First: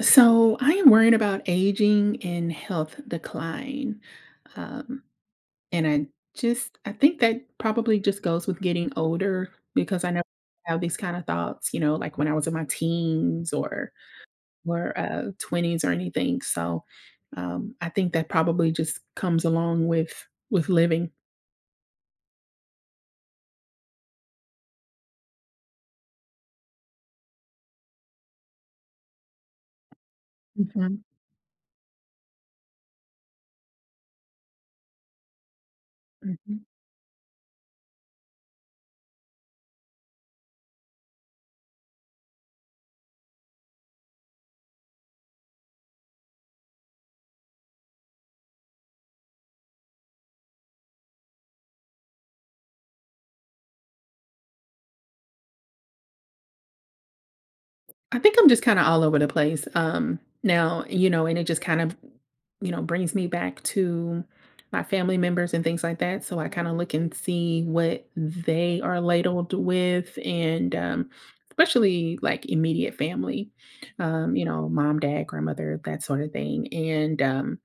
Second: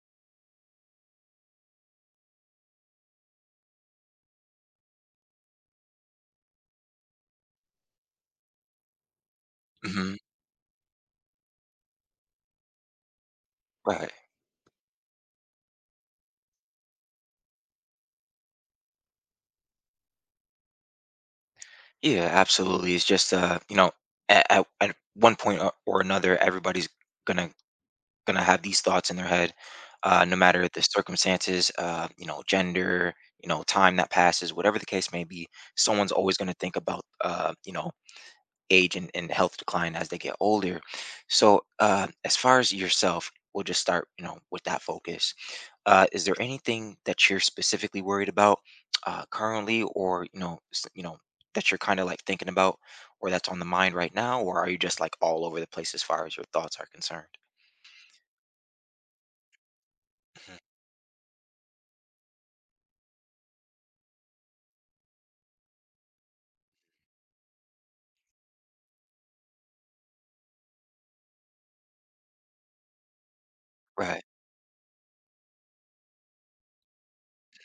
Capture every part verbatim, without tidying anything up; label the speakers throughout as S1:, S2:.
S1: So I am worried about aging and health decline. Um, and I just, I think that probably just goes with getting older because I
S2: Hmm.
S1: never have these kind of thoughts, you know, like when I was in my teens or
S2: Right.
S1: or uh, twenties or anything. So um, I think that probably just comes along with with living.
S2: Yeah, absolutely. It's just uh, you know, at, at, at one point or or another, everybody's gonna gonna have these thoughts in their head, uh, no matter the
S1: Mhm.
S2: circumstances, uh, you know, gender, you know, time that passes, whatever the case may be. Someone's always gonna think about uh, you know, age and, and health decline as they get older. So, uh, as far as yourself, we'll just start, you know, with that focus. Uh, is there anything that you're specifically worried about uh, currently, or you know, s- you know that you're kind of like thinking about, or that's on the mind right now, or are you just like all over the place as far as your thoughts are concerned?
S1: I think I'm just kinda all over the place, um,
S2: Mhm.
S1: now, you know, and it just kind of, you know, brings me back to my family members and things like that, so I kinda look and see what they are ladled with, and, um, especially, like, immediate family,
S2: Right,
S1: um, you know, mom, dad, grandmother, that sort of thing, and, um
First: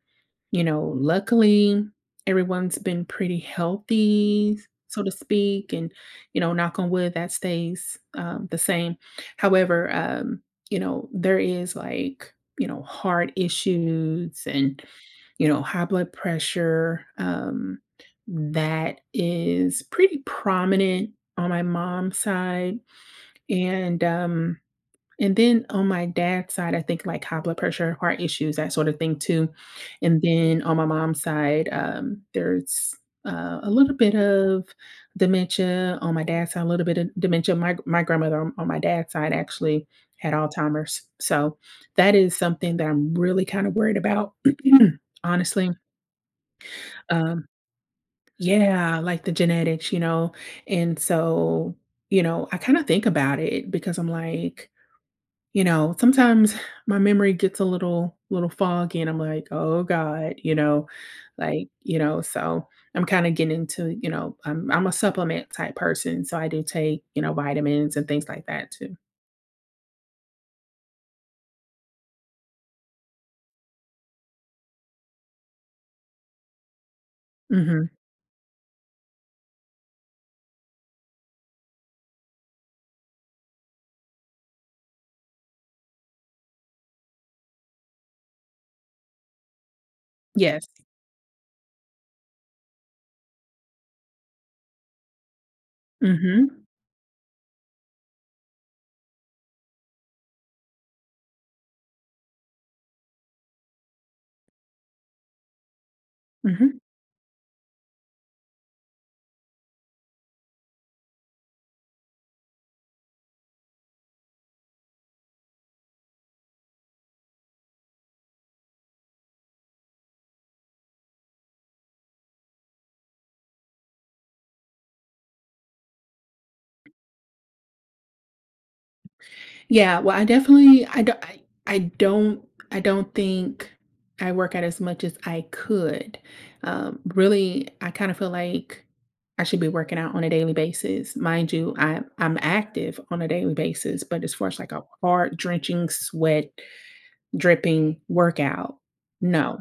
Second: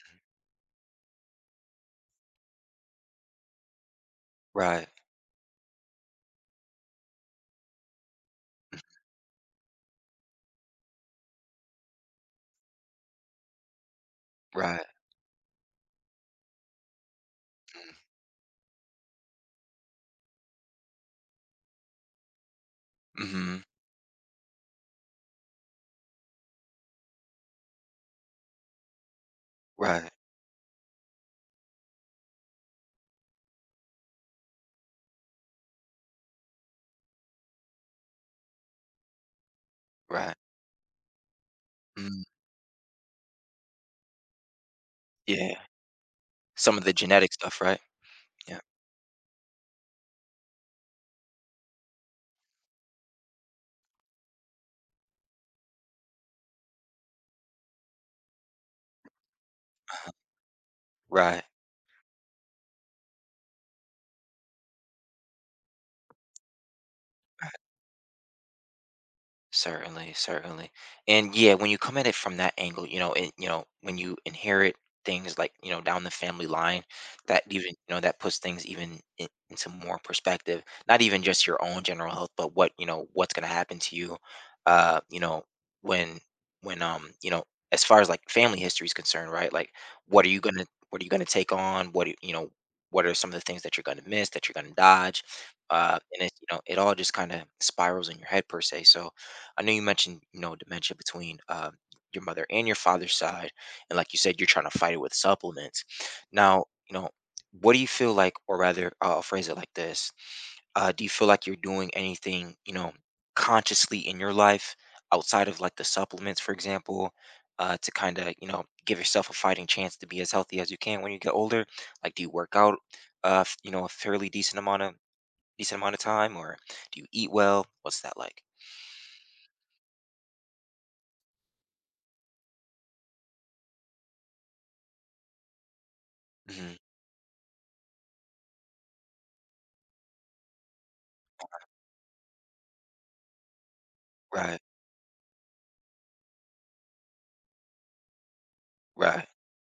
S1: you know, luckily, everyone's been pretty healthy,
S2: right,
S1: so to speak, and, you know, knock on wood, that stays, um, the same. However, um, you know, there is, like, you know, heart issues
S2: right.
S1: and, you know, high blood pressure, um, that is pretty prominent on my mom's side,
S2: Mm-hmm.
S1: and, um and then on my dad's side, I think like high blood pressure, heart issues, that sort of thing too.
S2: Right,
S1: And then on my mom's side, um, there's uh, a little bit of dementia. On my dad's side, a little bit of dementia. My my grandmother on, on my dad's side actually had
S2: right.
S1: Alzheimer's, so that
S2: Mm,
S1: is something that I'm really kind of worried about,
S2: yeah.
S1: honestly.
S2: Some of the genetic
S1: Um,
S2: stuff, right? Yeah.
S1: yeah, like the genetics, you know, and so you know, I kind of think about it because I'm like you know, sometimes my memory gets a little little foggy and I'm like, "Oh god," you know,
S2: Right.
S1: like, you know, so I'm kinda getting into, you know, I'm I'm a supplement type person, so I do take, you know, vitamins and things like that too.
S2: Certainly, certainly. And yeah, when you come at it from that angle, you know, and you know, when you inherit things like, you know, down the family line, that even,
S1: Mhm.
S2: you know, that puts things even in, into more perspective, not even just your own general health, but what, you know, what's going to happen to you, uh, you know, when, when, um, you know, as far as like family history is concerned, right? Like, what are you going to,
S1: Yes.
S2: what are you going to take on? What, do you know, what are some of the things that you're going to miss, that you're going to dodge? Uh, and it's, you know,
S1: Mhm.
S2: it all just kind of spirals in your head per se. So, I know you mentioned, you know, dementia between uh, your mother and your father's side, and like you said, you're trying to fight it with supplements. Now,
S1: Mhm.
S2: you know, what do you feel like, or rather, uh, I'll phrase it like this: uh, Do you feel like you're doing anything, you know, consciously in your life outside of like the supplements, for example, uh, to kind of, you know, give yourself a fighting chance to be as healthy as you can when you get older? Like, do you work out, uh, f- you know, a fairly decent amount of decent amount of time, or do you eat well? What's that like?
S1: Yeah, well, I definitely I don't I I don't I don't think I work out as much as I could.
S2: Hmm.
S1: Um, really, I kind of feel like I should be working out on a daily basis. Mind you, I I'm active on a daily basis, but as far
S2: Right.
S1: as like a hard drenching sweat dripping workout,
S2: Right.
S1: no,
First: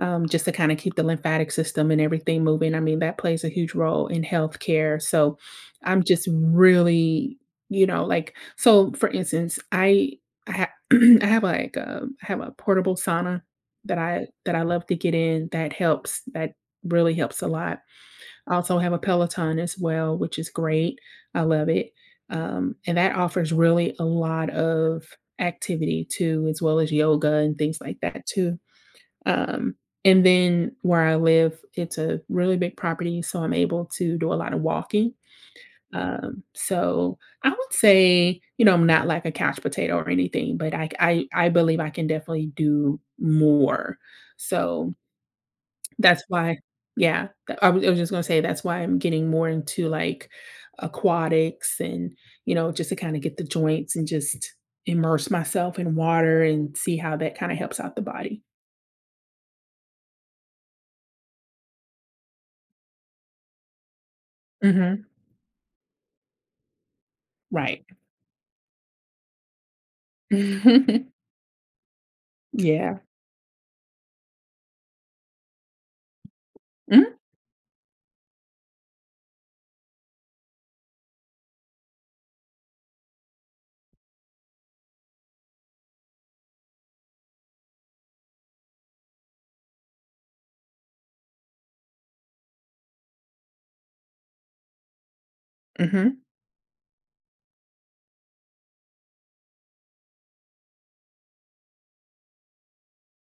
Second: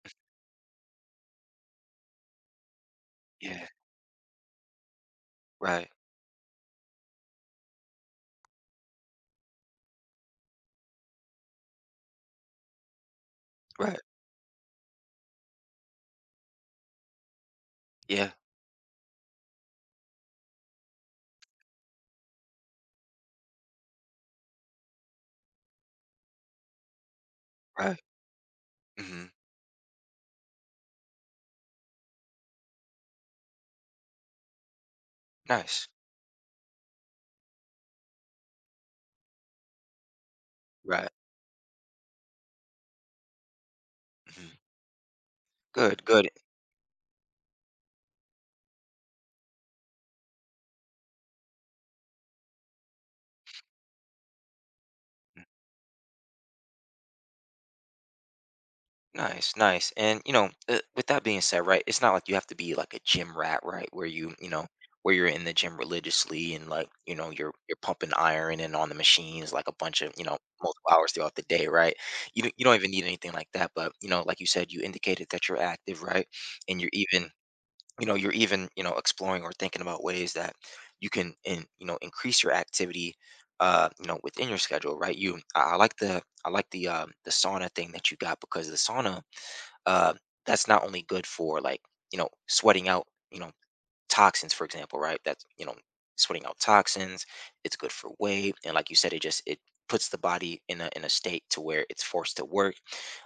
S1: um, just to kind of keep the lymphatic system and everything moving. I mean, that plays a
S2: Yeah,
S1: huge role in healthcare. So
S2: right,
S1: I'm just really, you know, like so. For instance, I I, ha- I have like a, I have a portable sauna
S2: right,
S1: that I that I love to get in. That helps. That really helps a lot.
S2: yeah,
S1: I also have a Peloton as well, which is great. I love it, um, and that offers really a lot of activity too, as well as yoga and things
S2: right,
S1: like that too.
S2: mhm,
S1: Um, and then where I live, it's a really big property, so I'm able to do a lot of walking.
S2: nice,
S1: Um, so I would say, you know, I'm not like a couch potato or anything, but I
S2: right,
S1: I I believe I can definitely do more.
S2: mhm,
S1: So
S2: good,
S1: that's
S2: good,
S1: why, yeah, th- I was, I was just gonna say that's why I'm getting more into like aquatics and you know, just to kind of get the joints and just immerse myself in water and see how that kind of helps out the body.
S2: nice, nice, and, you know, uh, with that being said, right, it's not like you have to be like a gym rat, right, where you, you know,
S1: Hmm.
S2: where you're in the gym religiously and like, you know, you're you're
S1: Right.
S2: pumping iron and on the machines like a bunch of, you know, multiple hours
S1: Mhm.
S2: throughout the day, right? You don't you don't even
S1: Yeah.
S2: need anything like that, but, you know, like you said, you indicated that you're active, right? And you're
S1: Mm,
S2: even you know you're even you know exploring or thinking about ways that you can in you know increase your activity uh you know within your schedule right you I I like the i like the um the sauna thing that you got because the sauna uh that's not only good for like you know sweating out you know toxins for example right that's you know
S1: mhm,
S2: sweating out toxins it's good for weight and like you said it just it puts the body in a in a state to where it's forced to work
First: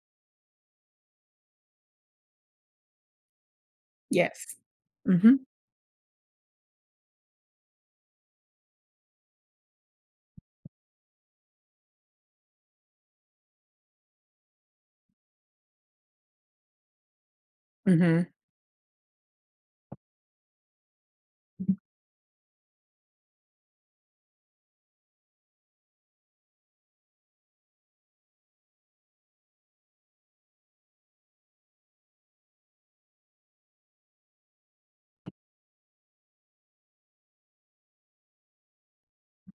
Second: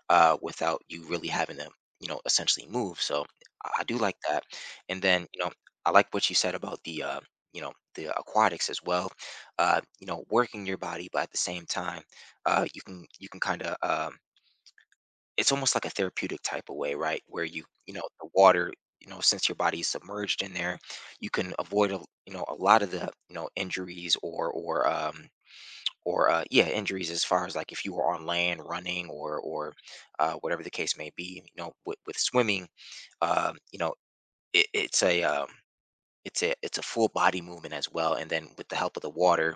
S2: uh without you really having to you know essentially move so i I do like that
S1: yes.
S2: and then
S1: Mhm,
S2: you know I like what you said about the uh you know the aquatics as well, uh you know working your body but at the same time uh you can you can kind of um it's almost like a therapeutic type of way, right? Where you, you know,
S1: mhm,
S2: the water, you know, since your body is submerged in there, you can avoid, a, you know, a lot of the, you know, injuries or, or, um, or uh, yeah, injuries as far as like if you were on land running or or uh, whatever the case may be, you know, with, with swimming, um, you know, it, it's a um, it's a it's a full body movement as well, and then with the help of the water,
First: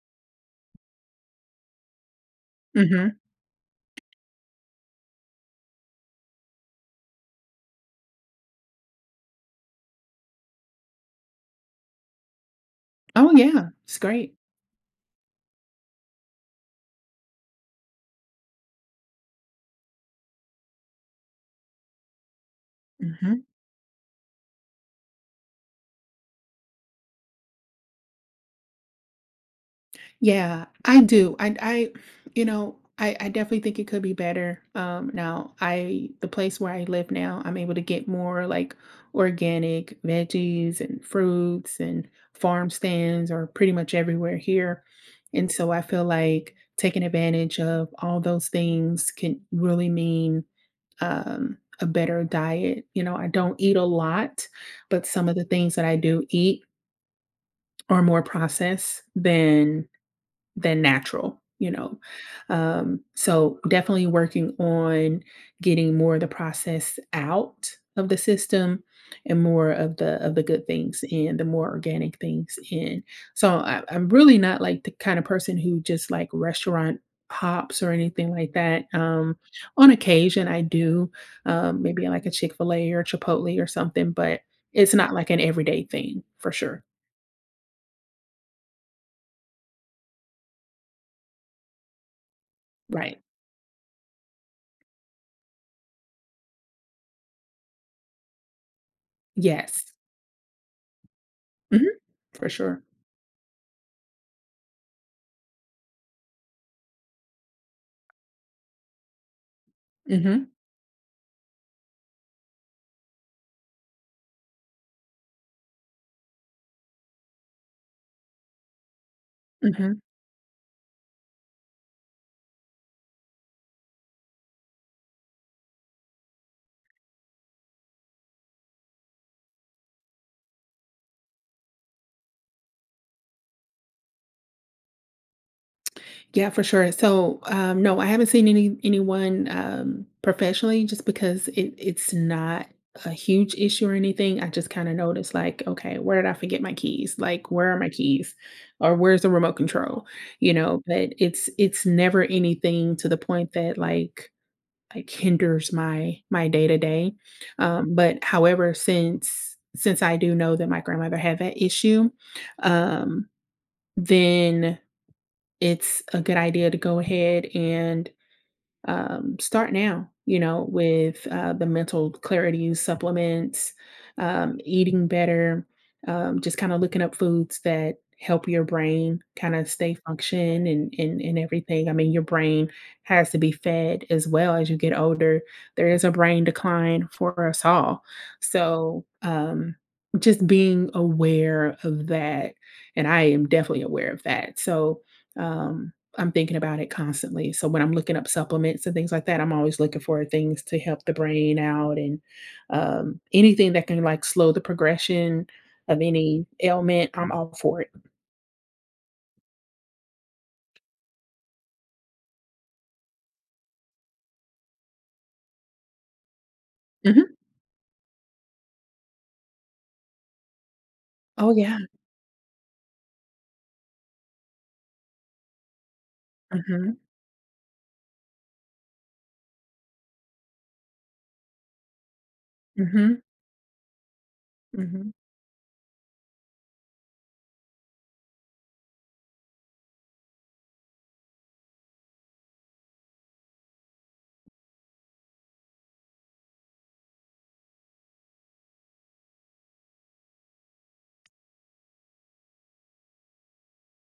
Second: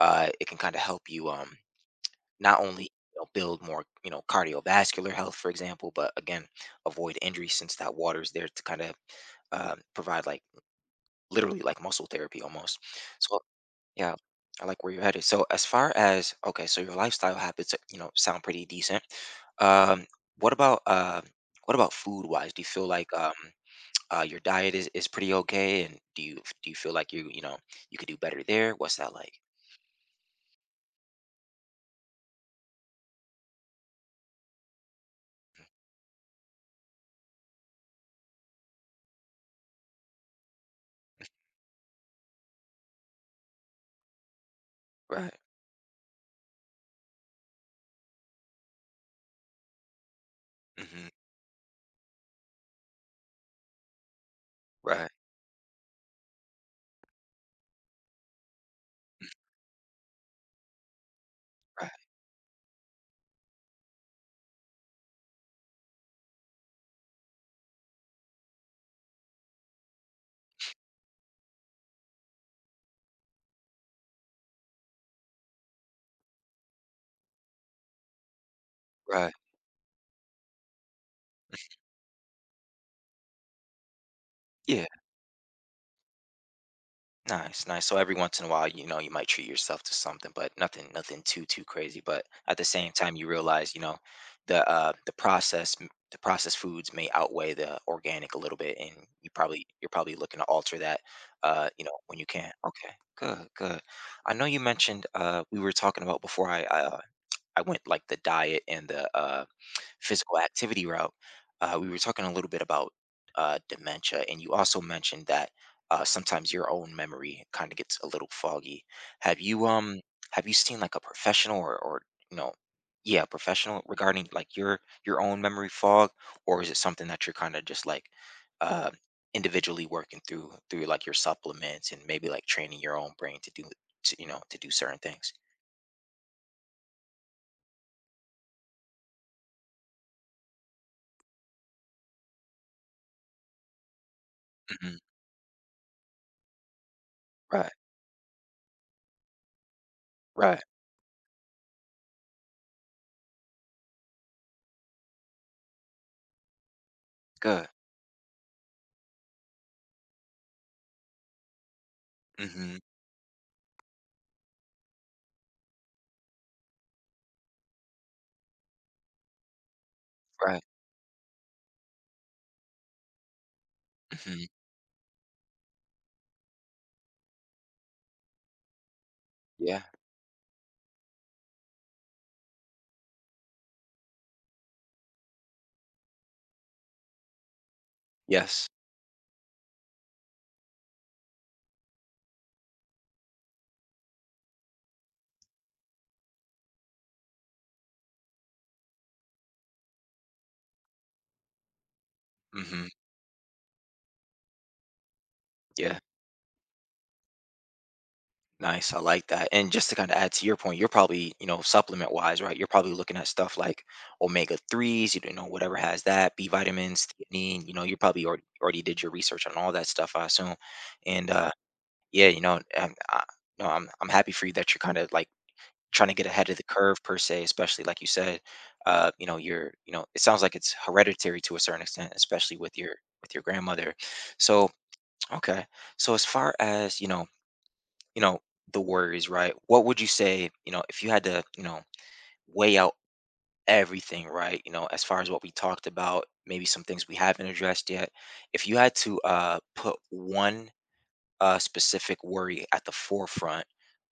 S2: uh, it can kind of help you um, not only
S1: mhm.
S2: you know build more you know cardiovascular health for example but again avoid injury since that water is there to kind of um, provide like literally like muscle therapy almost
S1: Oh,
S2: so
S1: yeah, it's
S2: yeah
S1: great.
S2: I like where you're headed so as far as okay so your lifestyle habits uh, you know sound pretty decent um what about uh what about food wise do you feel like um
S1: Mhm.
S2: uh, your diet is, is pretty okay and do you do you feel like you you know you could do better there what's that like
S1: Yeah, I do. I I You know, I I definitely think it could be better. Um, now, I the place where I live now, I'm able to get more, like, organic veggies and fruits, and farm stands are pretty much everywhere here,
S2: right
S1: and so I feel like taking advantage of all those things can really mean,
S2: hmm
S1: um, a better diet. You know, I don't eat a lot, but
S2: right
S1: some of the things that I do eat are more processed than than natural, you
S2: right
S1: know. Um, so definitely working on getting more of the process out of the system and more of the of the good things and the more organic things in. So, I, I'm really not like the kind of person who just like restaurant hops or anything like that.
S2: right
S1: Um, on occasion I do, um, maybe like a Chick-fil-A or Chipotle or something, but
S2: yeah
S1: it's not like an everyday thing for sure.
S2: Nice, nice. So every once in a while, you know, you might treat yourself to something, but nothing, nothing too, too crazy. But at the same time,
S1: Right.
S2: you realize, you know, the uh, the process, the processed foods may outweigh the organic a little bit, and you probably, you're
S1: Yes.
S2: probably looking to alter that, uh, you
S1: Hmm.
S2: know, when you
S1: For
S2: can.
S1: sure.
S2: Okay, good, good. I know you mentioned uh, we were talking about before I, I, uh, I went like the diet and the uh, physical
S1: Hmm.
S2: activity route, uh, we were talking a little bit about uh, dementia, and you also mentioned that uh, sometimes your own memory kind of gets a little foggy. Have you um
S1: Mhm.
S2: have you seen like a professional or or you know yeah a professional regarding like your your own memory fog, or is it something that you're kind of just like uh, individually working through through like your supplements and maybe like training your own brain to do to, you know to do certain things?
S1: Yeah, for sure. So, um, no, I haven't seen any anyone um, professionally just because it it's not a huge issue or anything. I just kind of
S2: Hmm.
S1: noticed like, okay, where did I forget my keys? Like,
S2: Right,
S1: where are my keys? Or where's the remote control? You
S2: right,
S1: know, but it's it's never anything to the point that like like hinders my my day to day.
S2: good.
S1: Um, but however, since since I do know that my grandmother had that issue,
S2: Hmm.
S1: um, then it's a good idea to go ahead and, um, start now, you
S2: Right.
S1: know, with uh, the mental clarity supplements,
S2: Hmm.
S1: um, eating better, um, just kind of looking up foods that help your brain kind of
S2: Yeah.
S1: stay function, and, and and everything. I mean, your brain has to be fed as well as you get older. There is a brain decline for us all.
S2: Yes.
S1: So um just being aware of that. And I am definitely aware of that. So um I'm thinking about it constantly. So when I'm looking up supplements and things like that, I'm always looking for things to help the brain out, and
S2: Mhm.
S1: um, anything that can like slow the progression
S2: Yeah.
S1: of any ailment. I'm all for it.
S2: Nice. I like that. And just to kind of add to your point, you're probably, you know, supplement wise, right? You're probably looking at stuff like omega threes, you know, whatever has that, B vitamins,
S1: Hmm.
S2: theanine. You know, you probably already already did your research on all that stuff, I assume. And uh,
S1: Oh yeah.
S2: yeah, you know, and I, no, I'm I'm happy for you that you're kind of like trying to get ahead of the
S1: Hmm.
S2: curve per se, especially like you said, uh, you know, you're, you know, it sounds like it's hereditary to a certain extent, especially with your
S1: Hmm.
S2: with your grandmother. So
S1: Hmm.
S2: okay, so as far as you know you know the worries right what would you say you know if you had to you know weigh out everything right you know as far as what we talked about maybe some things we haven't addressed yet if you had to uh put one uh specific worry at the forefront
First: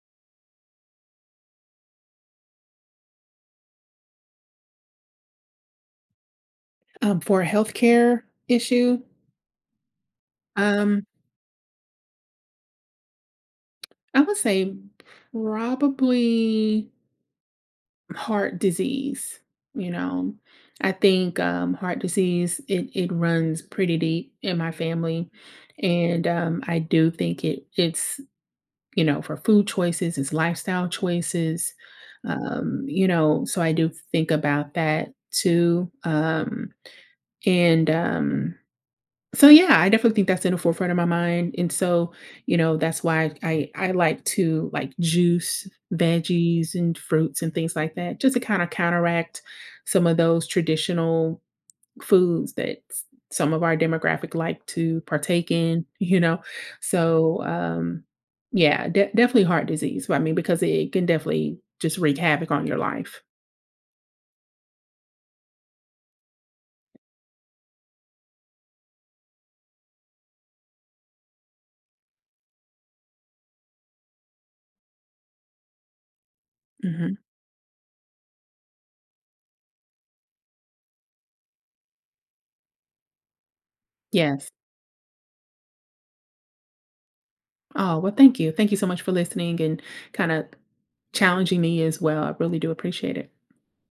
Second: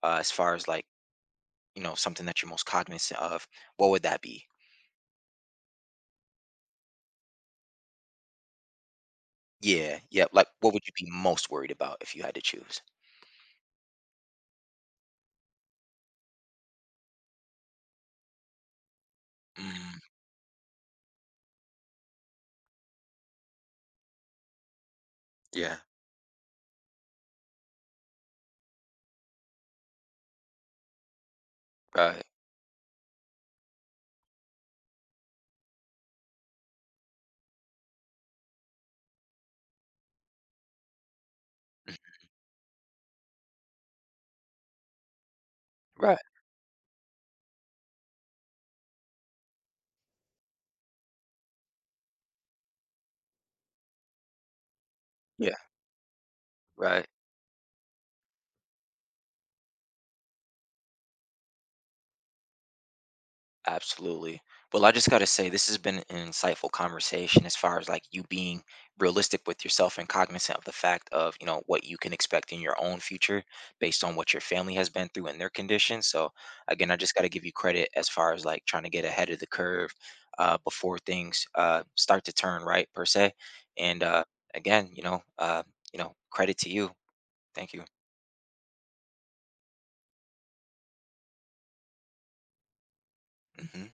S2: uh as far as like you know something that you're most cognizant of what would that be
S1: Um, for a healthcare issue,
S2: yeah yeah like what would you
S1: um,
S2: be most worried about if you had to choose
S1: I would say probably heart disease. You
S2: mm,
S1: know, I think um, heart disease, it, it runs pretty deep in my family,
S2: yeah
S1: and um, i do think it it's you know for food choices, it's lifestyle choices,
S2: right
S1: um, you know, so I do think about that too, um, and um, so yeah, I definitely think that's in the forefront of my mind, and so, you know, that's why I I like to, like, juice
S2: right
S1: veggies and fruits and things like that just to kinda counteract some of those traditional foods that some of our demographic like to partake
S2: yeah
S1: in, you know?
S2: right
S1: So, um, yeah, de- definitely heart disease. I mean, because it can definitely just wreak havoc on your life.
S2: Absolutely. Well, I just got to say, this has been an insightful conversation as far as like you being realistic with yourself and cognizant of the fact of, you know, what you can expect in your own future based on what your family has been through and their conditions. So, again, I
S1: Hmm.
S2: just got to give you credit as far as like trying to get ahead of the curve uh, before things uh, start to turn right, per se. And uh,
S1: Yes.
S2: again, you know, uh, you know, credit to you. Thank you.
S1: Oh, well, thank you. Thank you so much for listening and kind of challenging me as well. I really do appreciate it.
S2: Hmm.